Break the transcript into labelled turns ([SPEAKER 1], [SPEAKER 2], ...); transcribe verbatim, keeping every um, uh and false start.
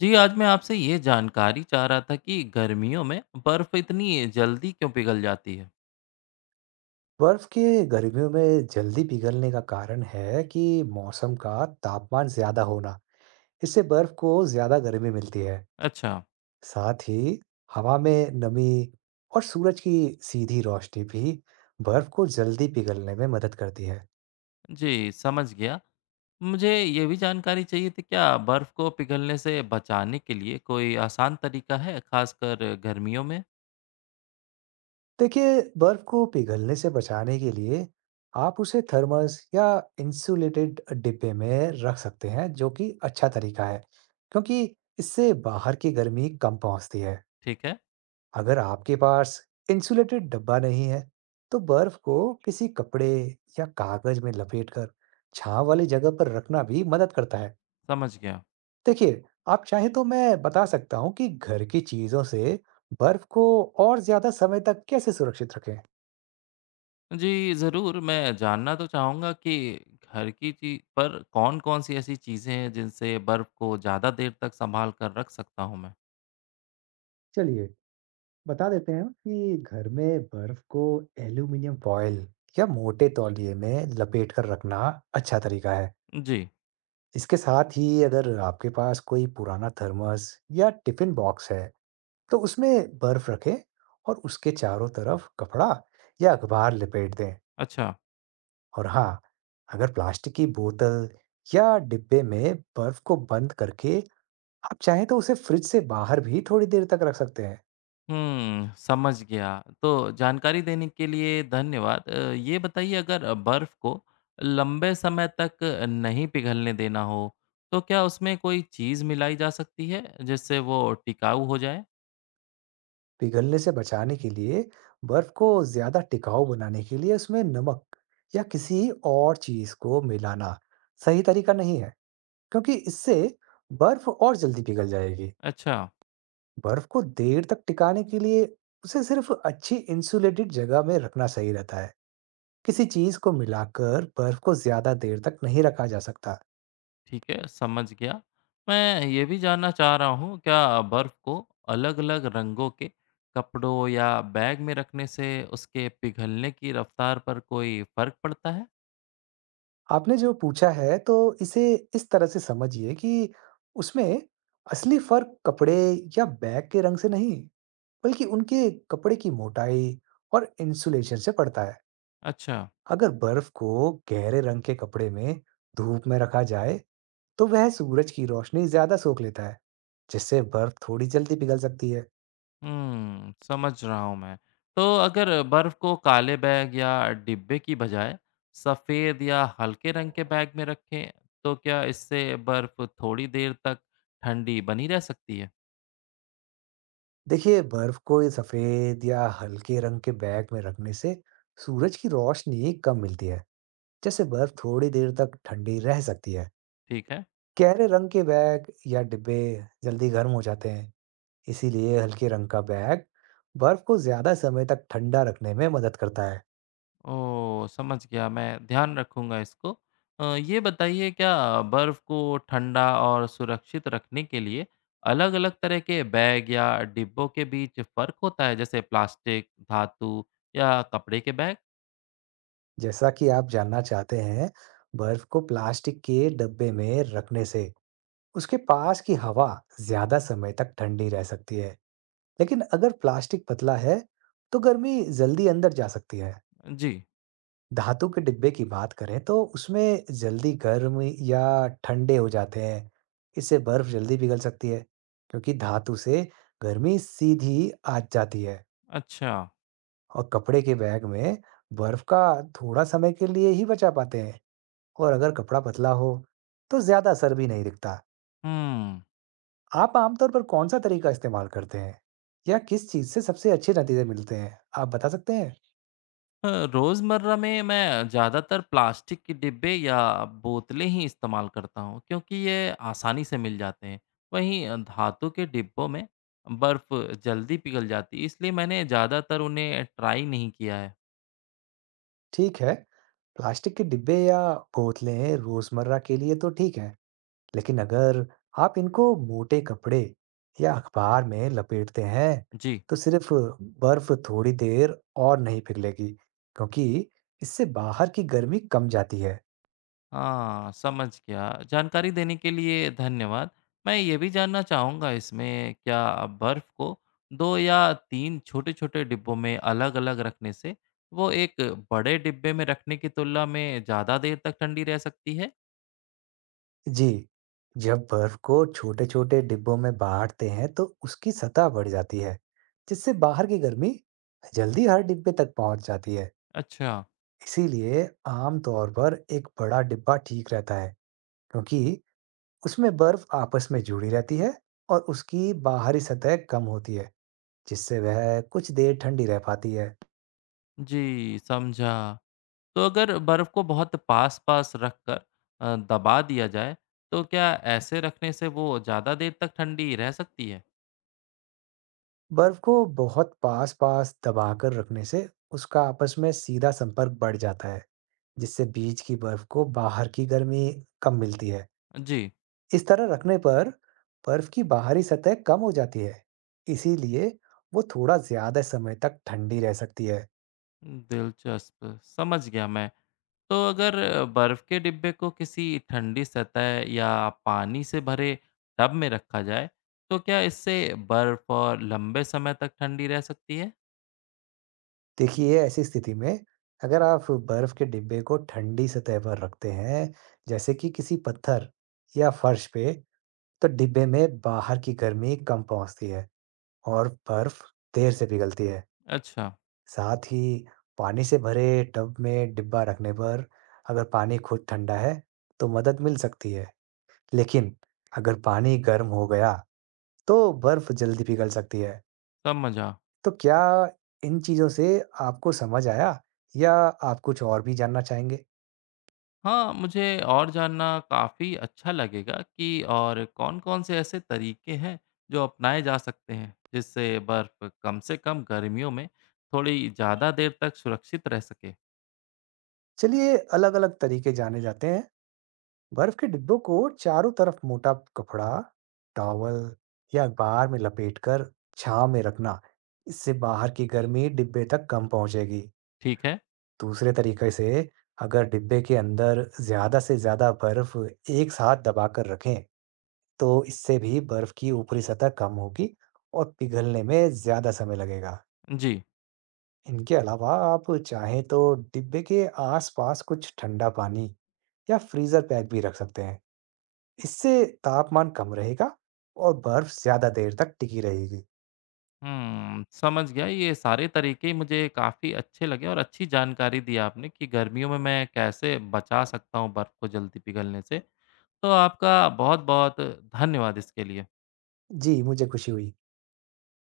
[SPEAKER 1] जी आज मैं आपसे ये जानकारी चाह रहा था कि गर्मियों में बर्फ इतनी जल्दी क्यों पिघल जाती है।
[SPEAKER 2] बर्फ के गर्मियों में जल्दी पिघलने का कारण है कि मौसम का तापमान ज्यादा होना। इससे बर्फ को ज्यादा गर्मी मिलती है।
[SPEAKER 1] अच्छा।
[SPEAKER 2] साथ ही हवा में नमी और सूरज की सीधी रोशनी भी बर्फ को जल्दी पिघलने में मदद करती है।
[SPEAKER 1] जी समझ गया। मुझे ये भी जानकारी चाहिए थी क्या बर्फ को पिघलने से बचाने के लिए कोई आसान तरीका है खासकर गर्मियों में।
[SPEAKER 2] देखिए, बर्फ को पिघलने से बचाने के लिए आप उसे थर्मस या इंसुलेटेड डिब्बे में रख सकते हैं, जो कि अच्छा तरीका है, क्योंकि इससे बाहर की गर्मी कम पहुंचती है।
[SPEAKER 1] ठीक है,
[SPEAKER 2] अगर आपके पास इंसुलेटेड डब्बा नहीं है, तो बर्फ को किसी कपड़े या कागज में लपेटकर छांव वाली जगह पर रखना भी मदद करता है।
[SPEAKER 1] समझ गया।
[SPEAKER 2] देखिए, आप चाहें तो मैं बता सकता हूँ कि घर की चीजों से बर्फ को और ज्यादा समय तक कैसे सुरक्षित रखें।
[SPEAKER 1] जी ज़रूर, मैं जानना तो चाहूँगा कि घर की चीज पर कौन कौन सी ऐसी चीज़ें हैं जिनसे बर्फ को ज़्यादा देर तक संभाल कर रख सकता हूँ मैं।
[SPEAKER 2] चलिए, बता देते हैं कि घर में बर्फ को एल्यूमिनियम फॉयल या मोटे तौलिए में लपेट कर रखना अच्छा तरीका है।
[SPEAKER 1] जी।
[SPEAKER 2] इसके साथ ही अगर आपके पास कोई पुराना थर्मस या टिफिन बॉक्स है, तो उसमें बर्फ रखें और उसके चारों तरफ कपड़ा या अखबार लपेट दें।
[SPEAKER 1] अच्छा।
[SPEAKER 2] और हाँ, अगर प्लास्टिक की बोतल या डिब्बे में बर्फ को बंद करके आप चाहें तो उसे फ्रिज से बाहर भी थोड़ी देर तक रख सकते हैं।
[SPEAKER 1] हुँ, समझ गया। तो जानकारी देने के लिए धन्यवाद। अ, ये बताइए अगर बर्फ़ को लंबे समय तक नहीं पिघलने देना हो, तो क्या उसमें कोई चीज़ मिलाई जा सकती है, जिससे वो टिकाऊ हो जाए?
[SPEAKER 2] पिघलने से बचाने के लिए बर्फ को ज्यादा टिकाऊ बनाने के लिए उसमें नमक या किसी और चीज को मिलाना सही तरीका नहीं है, क्योंकि इससे बर्फ और जल्दी पिघल जाएगी।
[SPEAKER 1] अच्छा।
[SPEAKER 2] बर्फ को देर तक टिकाने के लिए उसे सिर्फ अच्छी इंसुलेटेड जगह में रखना सही रहता है। किसी चीज को मिलाकर बर्फ को ज्यादा देर तक नहीं रखा जा सकता।
[SPEAKER 1] ठीक है, समझ गया। मैं ये भी जानना चाह रहा हूँ, क्या बर्फ़ को अलग-अलग रंगों के कपड़ों या बैग में रखने से उसके पिघलने की रफ़्तार पर कोई फ़र्क पड़ता है?
[SPEAKER 2] आपने जो पूछा है, तो इसे इस तरह से समझिए कि उसमें असली फर्क कपड़े या बैग के रंग से नहीं, बल्कि उनके कपड़े की मोटाई और इंसुलेशन से पड़ता है।
[SPEAKER 1] अच्छा।
[SPEAKER 2] अगर बर्फ को गहरे रंग के कपड़े में धूप में रखा जाए, तो वह सूरज की रोशनी ज्यादा सोख लेता है, जिससे बर्फ थोड़ी जल्दी पिघल सकती है।
[SPEAKER 1] हुँ, समझ रहा हूँ मैं। तो अगर बर्फ़ को काले बैग या डिब्बे की बजाय सफ़ेद या हल्के रंग के बैग में रखें, तो क्या इससे बर्फ़ थोड़ी देर तक ठंडी बनी रह सकती है?
[SPEAKER 2] देखिए, बर्फ को ये सफेद या हल्के रंग के बैग में रखने से सूरज की रोशनी कम मिलती है, जैसे बर्फ थोड़ी देर तक ठंडी रह सकती है।
[SPEAKER 1] ठीक है।
[SPEAKER 2] गहरे रंग के बैग या डिब्बे जल्दी गर्म हो जाते हैं, इसीलिए हल्के रंग का बैग बर्फ को ज्यादा समय तक ठंडा रखने में मदद करता है।
[SPEAKER 1] ओह! समझ गया, मैं ध्यान रखूँगा इसको। अ, ये बताइए क्या बर्फ़ को ठंडा और सुरक्षित रखने के लिए अलग-अलग तरह के बैग या डिब्बों के बीच फ़र्क होता है, जैसे प्लास्टिक, धातु या कपड़े के बैग?
[SPEAKER 2] जैसा कि आप जानना चाहते हैं, बर्फ को प्लास्टिक के डब्बे में रखने से उसके पास की हवा ज्यादा समय तक ठंडी रह सकती है, लेकिन अगर प्लास्टिक पतला है, तो गर्मी जल्दी अंदर जा सकती है।
[SPEAKER 1] जी।
[SPEAKER 2] धातु के डिब्बे की बात करें तो उसमें जल्दी गर्म या ठंडे हो जाते हैं। इससे बर्फ जल्दी पिघल सकती है, क्योंकि धातु से गर्मी सीधी आ जाती है।
[SPEAKER 1] अच्छा।
[SPEAKER 2] और कपड़े के बैग में बर्फ का थोड़ा समय के लिए ही बचा पाते हैं, और अगर कपड़ा पतला हो तो ज्यादा असर भी नहीं दिखता।
[SPEAKER 1] हुँ।
[SPEAKER 2] आप आमतौर पर कौन-सा तरीका इस्तेमाल करते हैं? या किस चीज़ से सबसे अच्छे नतीजे मिलते हैं? आप बता सकते हैं?
[SPEAKER 1] अ, रोज़मर्रा में मैं ज़्यादातर प्लास्टिक के डिब्बे या बोतलें ही इस्तेमाल करता हूँ क्योंकि ये आसानी से मिल जाते हैं। वहीं अ, धातु के डिब्बों में बर्फ़ जल्दी पिघल जाती है इसलिए मैंने ज़्यादातर उन्हें ट्राई नहीं किया है।
[SPEAKER 2] ठीक है, प्लास्टिक के डिब्बे या बोतलें रोज़मर्रा के लिए तो ठीक है, लेकिन अगर आप इनको मोटे कपड़े या अखबार में लपेटते हैं,
[SPEAKER 1] जी।
[SPEAKER 2] तो सिर्फ बर्फ़ थोड़ी देर और नहीं पिघलेगी, क्योंकि इससे बाहर की गर्मी कम जाती है।
[SPEAKER 1] हाँ, समझ गया। जानकारी देने के लिए धन्यवाद। मैं ये भी जानना चाहूँगा इसमें क्या बर्फ़ को दो या तीन छोटे-छोटे डिब्बों में अलग-अलग रखने से वो एक बड़े डिब्बे में रखने की तुलना में ज़्यादा देर तक ठंडी रह सकती है?
[SPEAKER 2] जी, जब बर्फ को छोटे-छोटे डिब्बों में बाँटते हैं तो उसकी सतह बढ़ जाती है, जिससे बाहर की गर्मी जल्दी हर डिब्बे तक पहुंच जाती है।
[SPEAKER 1] अच्छा।
[SPEAKER 2] इसीलिए आम तौर पर एक बड़ा डिब्बा ठीक रहता है, क्योंकि उसमें बर्फ आपस में जुड़ी रहती है और उसकी बाहरी सतह कम होती है, जिससे वह कुछ देर ठंडी रह पाती है।
[SPEAKER 1] जी समझा। तो अगर बर्फ़ को बहुत पास-पास रखकर अ, दबा दिया जाए तो क्या ऐसे रखने से वो ज़्यादा देर तक ठंडी रह सकती है?
[SPEAKER 2] बर्फ को बहुत पास-पास दबाकर रखने से उसका आपस में सीधा संपर्क बढ़ जाता है, जिससे बीच की बर्फ को बाहर की गर्मी कम मिलती है।
[SPEAKER 1] जी।
[SPEAKER 2] इस तरह रखने पर बर्फ की बाहरी सतह कम हो जाती है, इसीलिए वो थोड़ा ज़्यादा समय तक ठंडी रह सकती है।
[SPEAKER 1] दिलचस्प, समझ गया मैं। तो अगर बर्फ के डिब्बे को किसी ठंडी सतह या पानी से भरे टब में रखा जाए तो क्या इससे बर्फ और लंबे समय तक ठंडी रह सकती है?
[SPEAKER 2] देखिए, ऐसी स्थिति में अगर आप बर्फ के डिब्बे को ठंडी सतह पर रखते हैं, जैसे कि किसी पत्थर या फर्श पे, तो डिब्बे में बाहर की गर्मी कम पहुंचती है और बर्फ देर से पिघलती है।
[SPEAKER 1] अच्छा।
[SPEAKER 2] साथ ही पानी से भरे टब में डिब्बा रखने पर अगर पानी खुद ठंडा है, तो मदद मिल सकती है, लेकिन अगर पानी गर्म हो गया, तो बर्फ जल्दी पिघल सकती है।
[SPEAKER 1] समझा।
[SPEAKER 2] तो क्या इन चीजों से आपको समझ आया, या आप कुछ और भी जानना चाहेंगे?
[SPEAKER 1] हाँ मुझे और जानना काफ़ी अच्छा लगेगा कि और कौन-कौन से ऐसे तरीके हैं जो अपनाए जा सकते हैं जिससे बर्फ कम से कम गर्मियों में थोड़ी ज़्यादा देर तक सुरक्षित रह सके।
[SPEAKER 2] चलिए, अलग-अलग तरीके जाने जाते हैं। बर्फ के डिब्बों को चारों तरफ मोटा कपड़ा, टॉवल या अखबार में लपेटकर छांव में रखना, इससे बाहर की गर्मी डिब्बे तक कम पहुंचेगी।
[SPEAKER 1] ठीक है।
[SPEAKER 2] दूसरे तरीके से, अगर डिब्बे के अंदर ज़्यादा से ज़्यादा बर्फ एक साथ दबाकर रखें, तो इससे भी बर्फ की ऊपरी सतह कम होगी और पिघलने में ज़्यादा समय लगेगा।
[SPEAKER 1] जी।
[SPEAKER 2] इनके अलावा आप चाहें तो डिब्बे के आसपास कुछ ठंडा पानी या फ्रीज़र पैक भी रख सकते हैं। इससे तापमान कम रहेगा और बर्फ ज़्यादा देर तक टिकी रहेगी।
[SPEAKER 1] हुँ, समझ गया। ये सारे तरीके मुझे काफ़ी अच्छे लगे और अच्छी जानकारी दी आपने कि गर्मियों में मैं कैसे बचा सकता हूँ बर्फ़ को जल्दी पिघलने से। तो आपका बहुत-बहुत धन्यवाद इसके लिए।
[SPEAKER 2] जी, मुझे खुशी हुई।